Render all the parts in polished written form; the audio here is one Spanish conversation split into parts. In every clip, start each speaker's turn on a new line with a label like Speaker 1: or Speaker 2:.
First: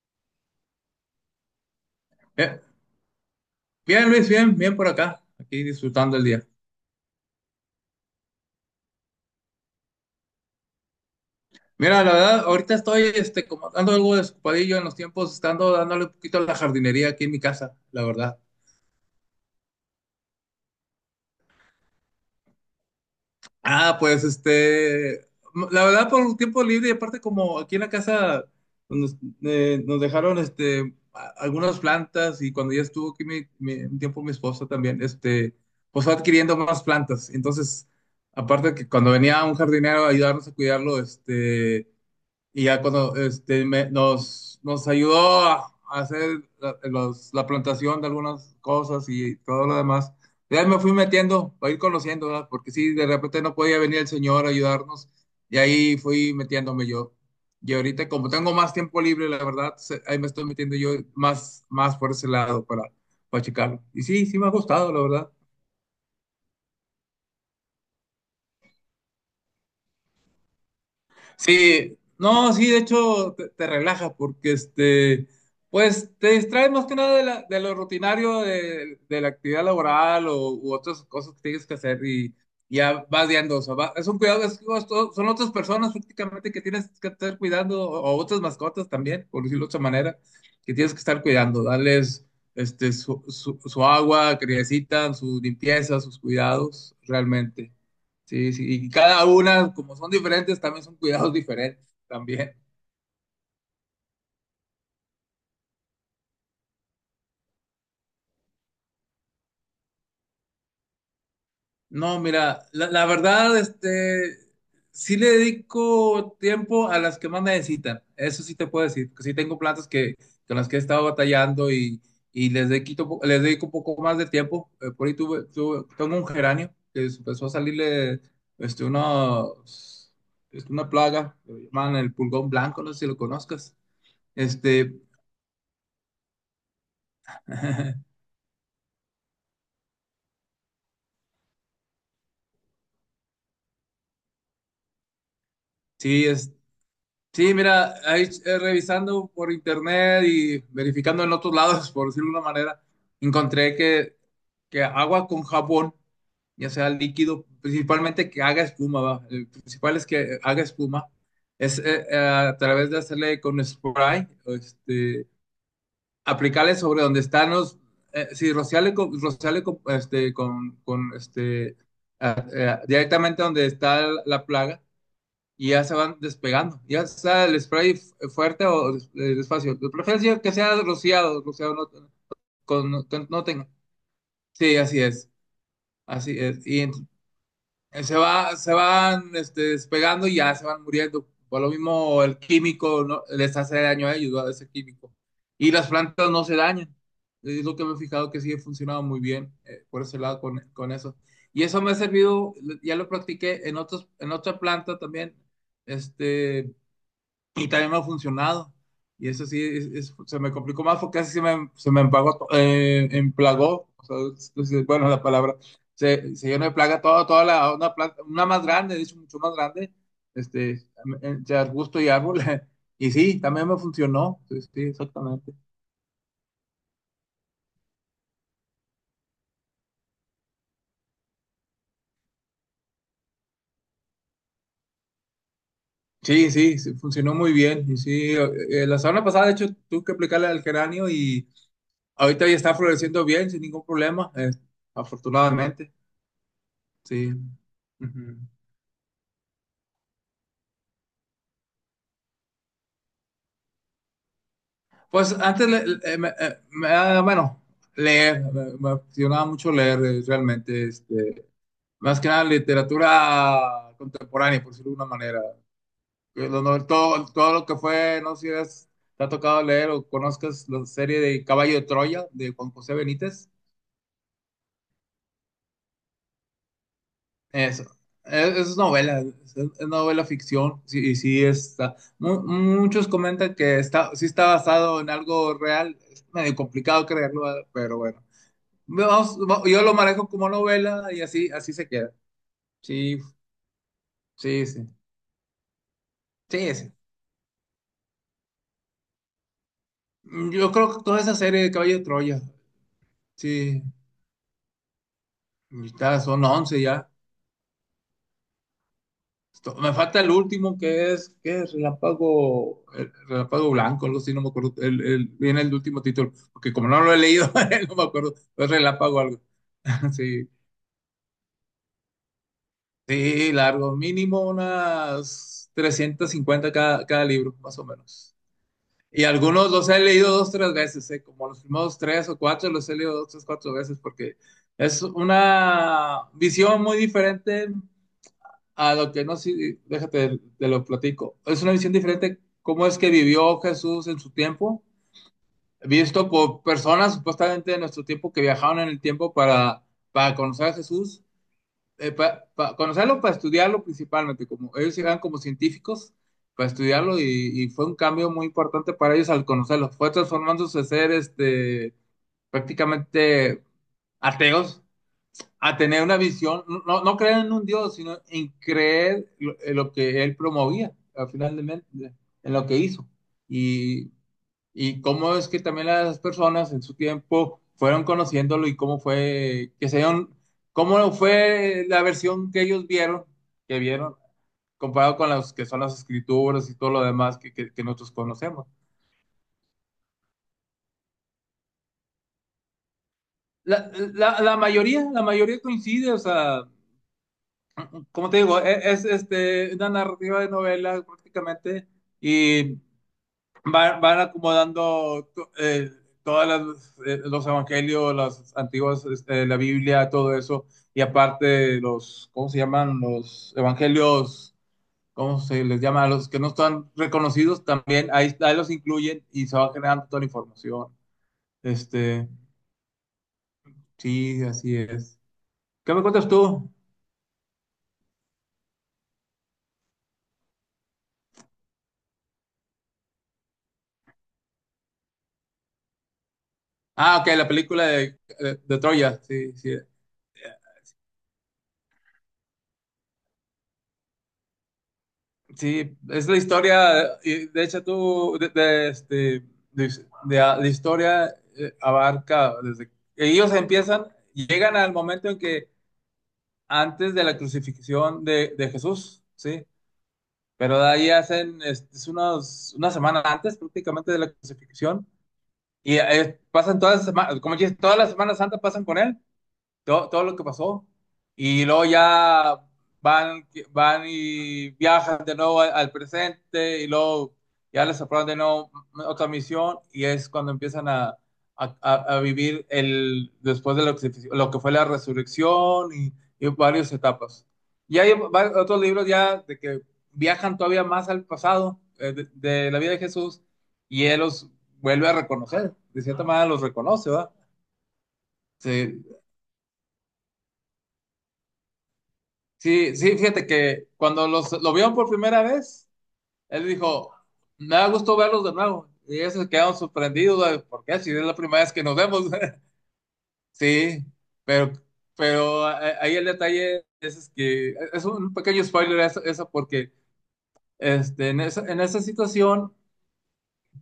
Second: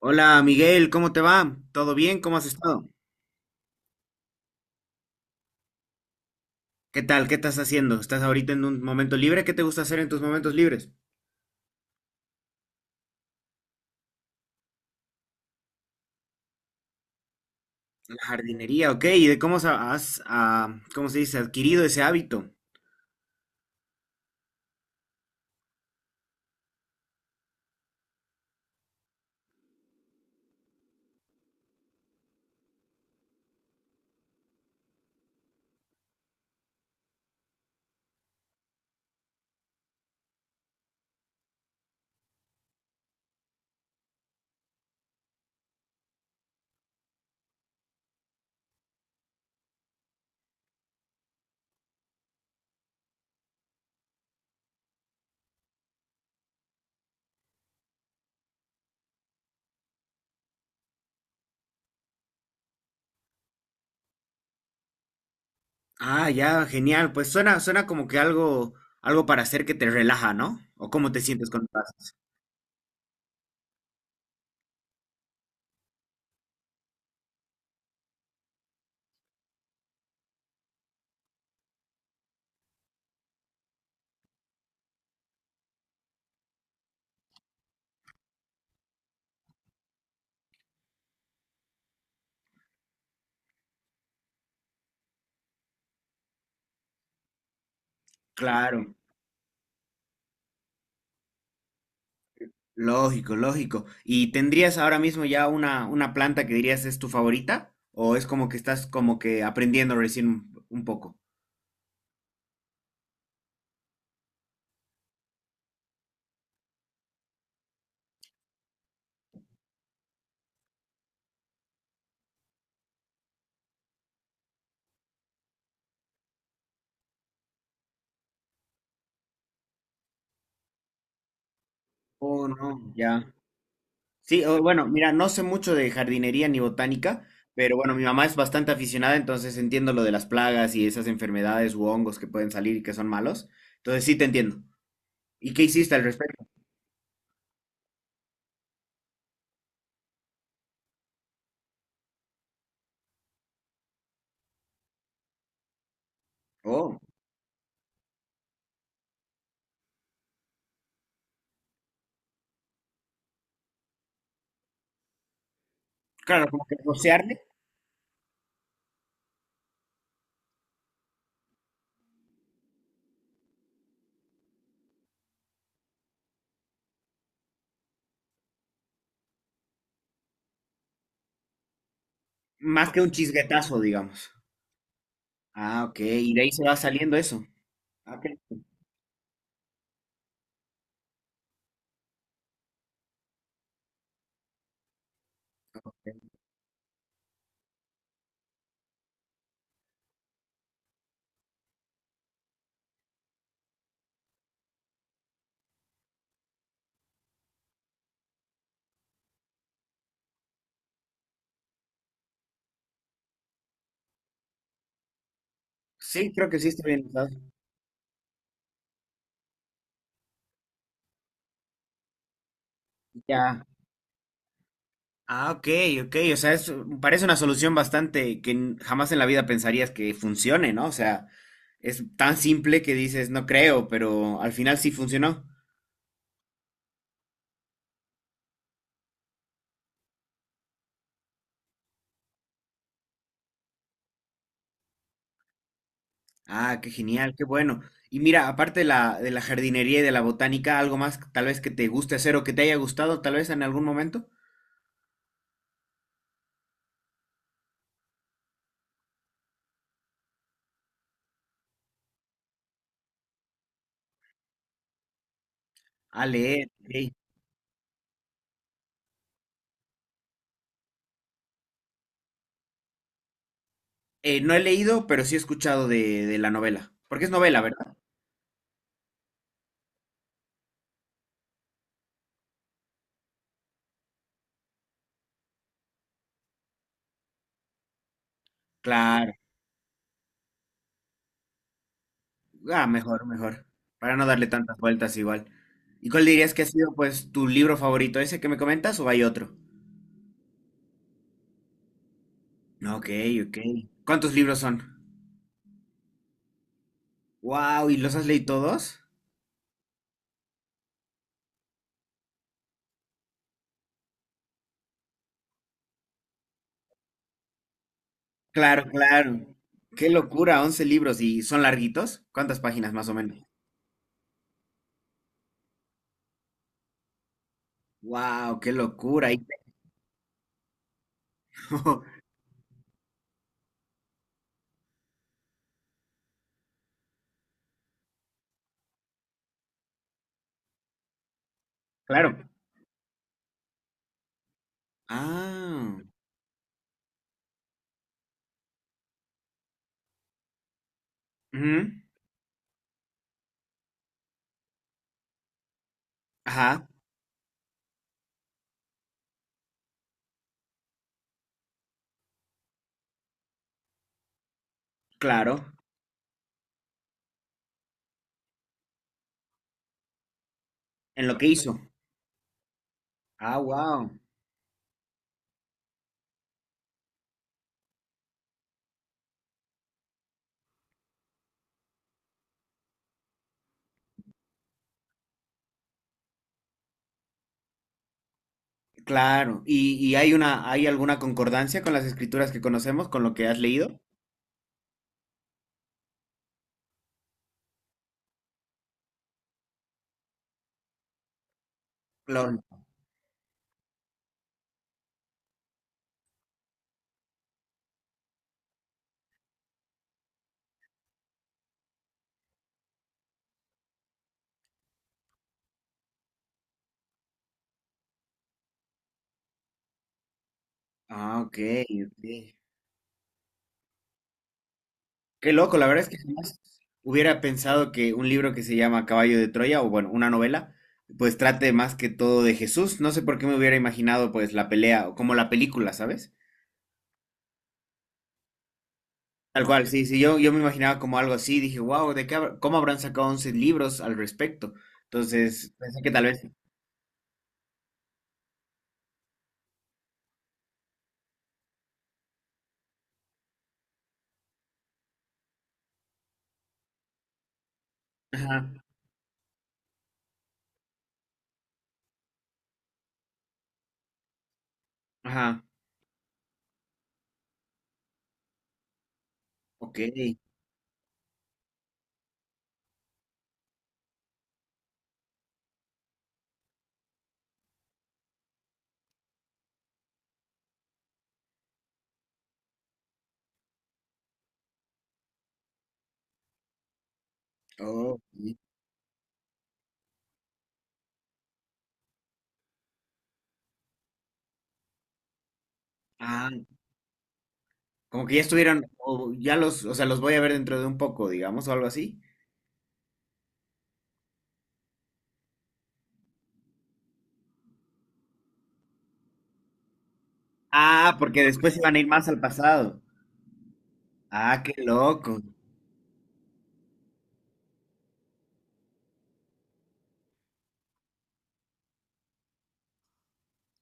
Speaker 1: Hola Miguel, ¿cómo te va? ¿Todo bien? ¿Cómo has
Speaker 2: Bien,
Speaker 1: estado?
Speaker 2: bien, Luis, bien, bien por acá, aquí disfrutando el día.
Speaker 1: ¿Qué tal? ¿Qué estás haciendo? ¿Estás ahorita en un momento libre? ¿Qué te gusta hacer en tus momentos libres?
Speaker 2: Mira, la verdad, ahorita estoy como ando algo desocupadillo en los tiempos, estando dándole un poquito a la jardinería aquí en mi casa, la
Speaker 1: La
Speaker 2: verdad.
Speaker 1: jardinería, ok. ¿Y de cómo sa- has, ah, cómo se dice, adquirido ese hábito?
Speaker 2: Ah, pues la verdad, por un tiempo libre, y aparte, como aquí en la casa nos, nos dejaron algunas plantas, y cuando ya estuvo aquí un tiempo mi esposa también, pues fue adquiriendo más plantas. Entonces, aparte que cuando venía un jardinero a ayudarnos a cuidarlo, y ya cuando nos ayudó a hacer la plantación de algunas cosas y todo lo demás. Ya me fui metiendo, a ir conociendo, ¿verdad? Porque sí, de repente no podía venir el señor a ayudarnos y ahí fui metiéndome yo. Y ahorita como tengo más tiempo libre, la verdad, ahí me estoy metiendo yo más por ese lado para checarlo. Y sí, sí me ha gustado, la verdad.
Speaker 1: Ah, ya, genial. Pues suena como que algo para hacer que te relaja, ¿no? ¿O cómo te sientes cuando
Speaker 2: Sí,
Speaker 1: pasas?
Speaker 2: no, sí, de hecho te relaja porque pues te distraes más que nada de lo rutinario de la actividad laboral u otras cosas que tienes que hacer y ya vas viendo, o sea, es un cuidado, son otras personas prácticamente que tienes que estar cuidando o otras mascotas también, por decirlo de otra manera, que tienes que estar cuidando, darles su agua, que necesitan, su limpieza, sus cuidados, realmente. Sí, sí, y
Speaker 1: Claro,
Speaker 2: cada una, como son diferentes, también son cuidados diferentes también.
Speaker 1: lógico, lógico. ¿Y tendrías ahora mismo ya una planta que dirías es tu favorita? ¿O es como que estás como que aprendiendo recién un poco?
Speaker 2: No, mira, la verdad, sí le dedico tiempo a las que más necesitan. Eso sí te puedo decir, que sí tengo plantas que, con las que he estado batallando y les dedico, les dedico un poco más de tiempo. Por ahí tengo un geranio que empezó a salirle este, unos- una plaga, lo llaman el
Speaker 1: Oh,
Speaker 2: pulgón blanco,
Speaker 1: no,
Speaker 2: no sé si
Speaker 1: ya.
Speaker 2: lo conozcas.
Speaker 1: Sí, bueno,
Speaker 2: Este,
Speaker 1: mira, no sé mucho de jardinería ni botánica, pero bueno, mi mamá es bastante aficionada, entonces entiendo lo de las plagas y esas enfermedades u hongos que pueden salir y que son malos. Entonces sí te entiendo. ¿Y qué hiciste al
Speaker 2: Sí,
Speaker 1: respecto?
Speaker 2: sí, mira, ahí revisando por internet y verificando en otros lados, por decirlo de una manera, encontré que, agua con jabón, ya sea
Speaker 1: Oh,
Speaker 2: líquido, principalmente que haga espuma, ¿va? El principal es que haga espuma, es a través de hacerle con spray,
Speaker 1: claro, como
Speaker 2: aplicarle
Speaker 1: que
Speaker 2: sobre donde
Speaker 1: rociarle
Speaker 2: están los, sí, rociarle con, directamente donde está la plaga y ya se van despegando. Ya sea el spray fuerte o despacio. De preferencia que sea rociado, rociado no, con,
Speaker 1: más que
Speaker 2: no,
Speaker 1: un
Speaker 2: no tenga.
Speaker 1: chisguetazo, digamos.
Speaker 2: Sí, así es,
Speaker 1: Ah, ok, y
Speaker 2: así
Speaker 1: de ahí se
Speaker 2: es.
Speaker 1: va
Speaker 2: Y
Speaker 1: saliendo eso. Ah, ok.
Speaker 2: se van despegando y ya se van muriendo. Por lo mismo el químico no, les hace daño a ellos, ¿verdad? Ese químico. Y las plantas no se dañan. Es lo que me he fijado que sí ha funcionado muy bien por ese lado con eso. Y eso me ha servido, ya lo practiqué en otra planta también, este, y también me ha funcionado. Y eso sí, se me complicó más porque así se me empagó, emplagó, o sea, bueno, la palabra,
Speaker 1: Sí,
Speaker 2: se
Speaker 1: creo que
Speaker 2: llenó
Speaker 1: sí
Speaker 2: de
Speaker 1: está
Speaker 2: plaga
Speaker 1: bien
Speaker 2: toda,
Speaker 1: usado.
Speaker 2: toda una planta, una más grande, de hecho, mucho más grande, este, entre arbusto y árbol. Y sí,
Speaker 1: Ya.
Speaker 2: también me funcionó, sí, sí,
Speaker 1: Ah,
Speaker 2: exactamente.
Speaker 1: ok, ok. O sea, parece una solución bastante que jamás en la vida pensarías que funcione, ¿no? O sea, es tan simple que dices, no creo, pero al final sí funcionó.
Speaker 2: Sí, sí, sí, funcionó muy bien. Y sí, la semana pasada, de hecho, tuve que aplicarle al geranio y ahorita ya está floreciendo bien, sin ningún problema, afortunadamente.
Speaker 1: Ah, qué
Speaker 2: Sí.
Speaker 1: genial, qué bueno. Y
Speaker 2: Ujú.
Speaker 1: mira, aparte de de la jardinería y de la botánica, algo más tal vez que te guste hacer o que te haya gustado tal vez en algún momento.
Speaker 2: Pues antes, bueno, leer, me apasionaba mucho leer realmente, más que nada literatura contemporánea, por decirlo de una manera.
Speaker 1: Ah, leer, ok.
Speaker 2: Todo lo que fue, no sé si te ha tocado leer o conozcas la serie de Caballo de Troya de Juan José Benítez.
Speaker 1: No he leído, pero sí he escuchado de la novela. Porque es novela,
Speaker 2: Eso,
Speaker 1: ¿verdad?
Speaker 2: es novela, es novela ficción, sí, y sí está. Muchos comentan que está, sí está basado en algo real, es medio complicado creerlo, pero bueno.
Speaker 1: Claro.
Speaker 2: Yo lo manejo como novela y así, así se queda.
Speaker 1: Ah,
Speaker 2: Sí,
Speaker 1: mejor, mejor. Para no darle
Speaker 2: sí,
Speaker 1: tantas
Speaker 2: sí.
Speaker 1: vueltas igual. ¿Y cuál dirías que ha
Speaker 2: Sí, sí.
Speaker 1: sido, pues, tu libro favorito? ¿Ese que me comentas o hay otro?
Speaker 2: Yo creo que toda esa serie de Caballo de Troya,
Speaker 1: Ok, ok.
Speaker 2: sí,
Speaker 1: ¿Cuántos libros son?
Speaker 2: son 11 ya.
Speaker 1: Wow, ¿y los has leído todos?
Speaker 2: Me falta el último que es, Relámpago, Relámpago Blanco, algo así, no me acuerdo. Viene el último título, porque como no lo he leído, no me acuerdo. Es
Speaker 1: Claro,
Speaker 2: Relámpago algo.
Speaker 1: claro. Qué
Speaker 2: Sí,
Speaker 1: locura, 11 libros. ¿Y son larguitos? ¿Cuántas páginas más o menos?
Speaker 2: sí, largo, mínimo unas 350 cada libro, más o menos.
Speaker 1: Wow, qué
Speaker 2: Y
Speaker 1: locura. Y-
Speaker 2: algunos los he leído dos, tres veces, ¿eh? Como los primeros tres o cuatro los he leído dos, tres, cuatro veces, porque es una visión muy diferente a lo que, no sé, déjate, te lo platico. Es una visión
Speaker 1: Claro.
Speaker 2: diferente cómo es que vivió Jesús en su tiempo,
Speaker 1: Ah,
Speaker 2: visto por personas supuestamente de nuestro tiempo que viajaron en el tiempo para conocer a Jesús
Speaker 1: ujú,
Speaker 2: conocerlo para estudiarlo principalmente, como ellos llegan como científicos para
Speaker 1: ajá,
Speaker 2: estudiarlo y fue un cambio muy importante para ellos al conocerlo. Fue transformándose de ser prácticamente ateos
Speaker 1: claro.
Speaker 2: a tener una visión, no, no no creer en un Dios, sino en creer en lo que él promovía,
Speaker 1: En
Speaker 2: al
Speaker 1: lo que
Speaker 2: final de
Speaker 1: hizo.
Speaker 2: en lo que hizo.
Speaker 1: Ah, wow.
Speaker 2: Y y cómo es que también las personas en su tiempo fueron conociéndolo y cómo fue que se dieron, cómo fue la versión que ellos vieron, comparado con las que son las escrituras y todo lo demás que nosotros conocemos.
Speaker 1: Claro. Y hay hay alguna concordancia con las escrituras que conocemos, con lo que has
Speaker 2: La,
Speaker 1: leído?
Speaker 2: la- la mayoría coincide, o sea, como te digo, es, una narrativa de novela prácticamente
Speaker 1: Claro.
Speaker 2: y van acomodando eh, todos los evangelios, las antiguas, la Biblia, todo eso, y aparte los, ¿cómo se llaman? Los evangelios, ¿cómo se les llama? A los que no están reconocidos también, ahí los incluyen y se va generando toda la información.
Speaker 1: Ah, ok, ok.
Speaker 2: Este, sí, así es.
Speaker 1: Qué loco, la
Speaker 2: ¿Qué
Speaker 1: verdad
Speaker 2: me
Speaker 1: es que
Speaker 2: cuentas
Speaker 1: jamás
Speaker 2: tú?
Speaker 1: hubiera pensado que un libro que se llama Caballo de Troya, o bueno, una novela, pues trate más que todo de Jesús. No sé por qué me hubiera imaginado pues la pelea, o como la película, ¿sabes?
Speaker 2: Ah, ok, la película de Troya, sí,
Speaker 1: Tal
Speaker 2: sí.
Speaker 1: cual, sí, sí, yo me imaginaba como algo así, dije, wow, ¿de qué cómo habrán sacado 11 libros al respecto? Entonces,
Speaker 2: Sí,
Speaker 1: pensé que tal
Speaker 2: es la
Speaker 1: vez...
Speaker 2: historia, y de hecho tú, de, este, de- de- la historia abarca desde ellos empiezan, llegan al momento en que antes de la crucifixión de,
Speaker 1: Ajá,
Speaker 2: de Jesús, ¿sí? Pero de ahí hacen, una semana antes prácticamente de la crucifixión,
Speaker 1: ajá,
Speaker 2: y pasan todas las semanas, como dices, todas las semanas Santa pasan con él,
Speaker 1: ok.
Speaker 2: todo lo que pasó. Y luego ya van y viajan de nuevo al presente y luego ya les aprueban de nuevo otra misión y es cuando empiezan a vivir después de lo que, fue la resurrección y varias etapas. Y hay
Speaker 1: Oh, sí.
Speaker 2: otros libros ya de que viajan todavía más al pasado de la vida de Jesús y él los vuelve a reconocer, de cierta manera
Speaker 1: Ah,
Speaker 2: los reconoce, ¿verdad?
Speaker 1: como que ya estuvieran,
Speaker 2: Sí,
Speaker 1: o ya los, o sea, los voy a ver dentro de un poco, digamos, o algo así.
Speaker 2: sí, sí, fíjate que cuando lo vieron por primera vez, él dijo, me da gusto verlos de nuevo. Y ellos se quedaron sorprendidos, güey, ¿por qué? Si
Speaker 1: Ah,
Speaker 2: es la
Speaker 1: porque
Speaker 2: primera vez
Speaker 1: después
Speaker 2: que
Speaker 1: iban
Speaker 2: nos
Speaker 1: a ir
Speaker 2: vemos.
Speaker 1: más al pasado.
Speaker 2: Sí,
Speaker 1: Ah, qué
Speaker 2: pero,
Speaker 1: loco.
Speaker 2: pero, ahí el detalle es que es un pequeño spoiler eso porque en esa, situación,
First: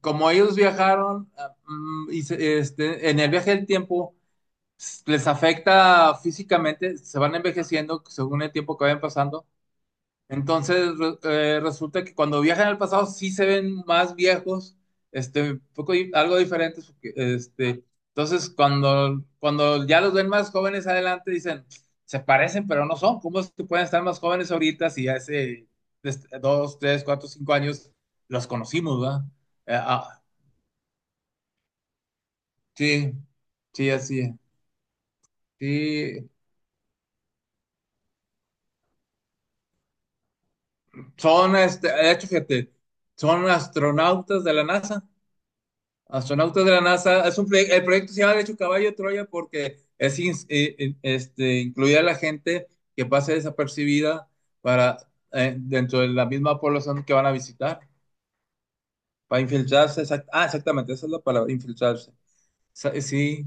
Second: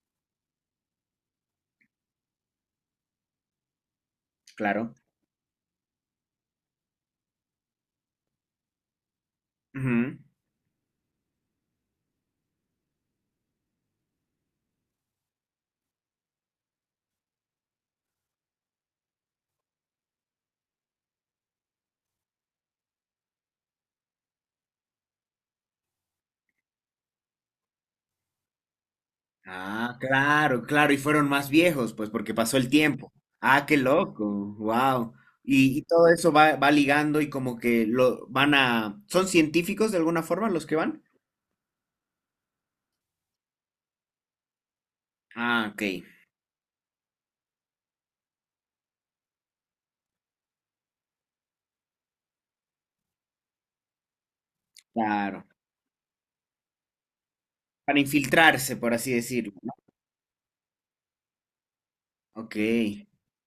Speaker 2: como ellos viajaron y en el viaje del tiempo,
Speaker 1: Claro.
Speaker 2: les afecta físicamente, se van envejeciendo según el tiempo que vayan pasando.
Speaker 1: Ujú.
Speaker 2: Entonces, resulta que cuando viajan al pasado sí se ven más viejos, un poco, algo diferentes, porque, entonces cuando ya los ven más jóvenes adelante dicen, se parecen, pero no son, ¿cómo es que pueden estar más jóvenes ahorita si hace dos, tres, cuatro, cinco años los conocimos, ¿verdad?
Speaker 1: Ah,
Speaker 2: Ah,
Speaker 1: claro, claro. Y fueron más viejos, pues, porque pasó el tiempo.
Speaker 2: sí,
Speaker 1: Ah, qué
Speaker 2: sí, así,
Speaker 1: loco.
Speaker 2: es.
Speaker 1: Wow. Y todo
Speaker 2: Sí,
Speaker 1: eso va, va ligando y como que lo van a... ¿Son científicos de alguna forma los que van?
Speaker 2: de hecho, fíjate, son astronautas de la NASA.
Speaker 1: Ah, ok.
Speaker 2: Astronautas de la NASA, es un el proyecto se llama de hecho Caballo de Troya porque es incluir a la gente que pase desapercibida para
Speaker 1: Claro.
Speaker 2: dentro de la misma población que van a visitar,
Speaker 1: Para infiltrarse, por así
Speaker 2: para
Speaker 1: decirlo, ¿no?
Speaker 2: infiltrarse, exactamente, esa es la palabra, infiltrarse.
Speaker 1: Ok.
Speaker 2: Sí,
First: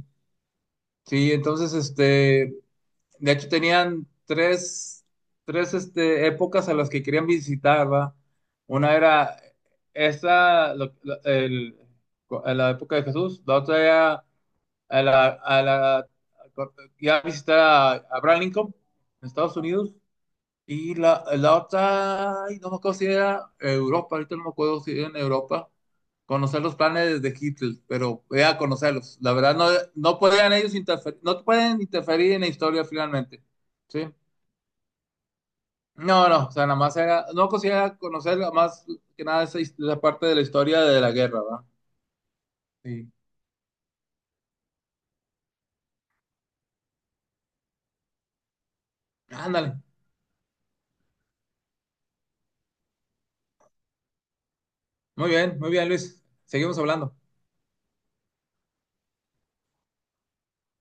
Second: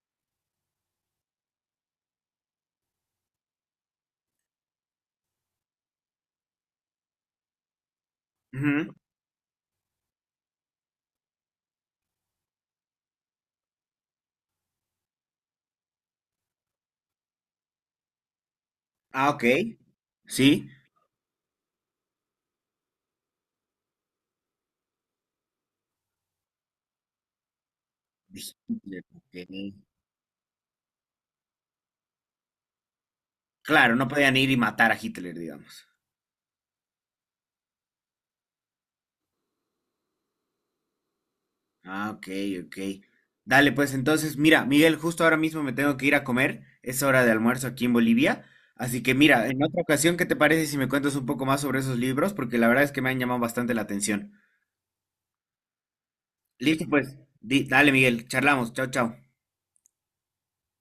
Speaker 2: sí, entonces, de hecho tenían tres épocas a las que querían visitar, ¿va?
Speaker 1: Ujú.
Speaker 2: Una era esa, la época de Jesús, la otra era a la, a la, y a visitar a Abraham Lincoln en
Speaker 1: Ah, ok.
Speaker 2: Estados Unidos.
Speaker 1: Sí.
Speaker 2: Y la otra, ay, no me acuerdo si era Europa, ahorita no me acuerdo si era en Europa, conocer los planes de Hitler, pero voy
Speaker 1: Dije,
Speaker 2: a
Speaker 1: Hitler,
Speaker 2: conocerlos. La
Speaker 1: ok.
Speaker 2: verdad, no, no podían ellos interferir, no pueden interferir en la historia finalmente,
Speaker 1: Claro,
Speaker 2: ¿sí?
Speaker 1: no podían ir y matar a Hitler, digamos.
Speaker 2: No, no, o sea, nada más era, no quisiera conocer más que nada esa parte de la historia de la guerra, ¿va?
Speaker 1: Ah, ok, ok.
Speaker 2: Sí.
Speaker 1: Dale, pues entonces, mira, Miguel, justo ahora mismo me tengo que ir a comer. Es hora de almuerzo aquí en Bolivia. Así que mira, en
Speaker 2: Ándale,
Speaker 1: otra ocasión, ¿qué te parece si me cuentas un poco más sobre esos libros? Porque la verdad es que me han llamado bastante la atención.
Speaker 2: muy bien, Luis, seguimos
Speaker 1: Listo,
Speaker 2: hablando.
Speaker 1: pues. Dale, Miguel, charlamos. Chao, chao.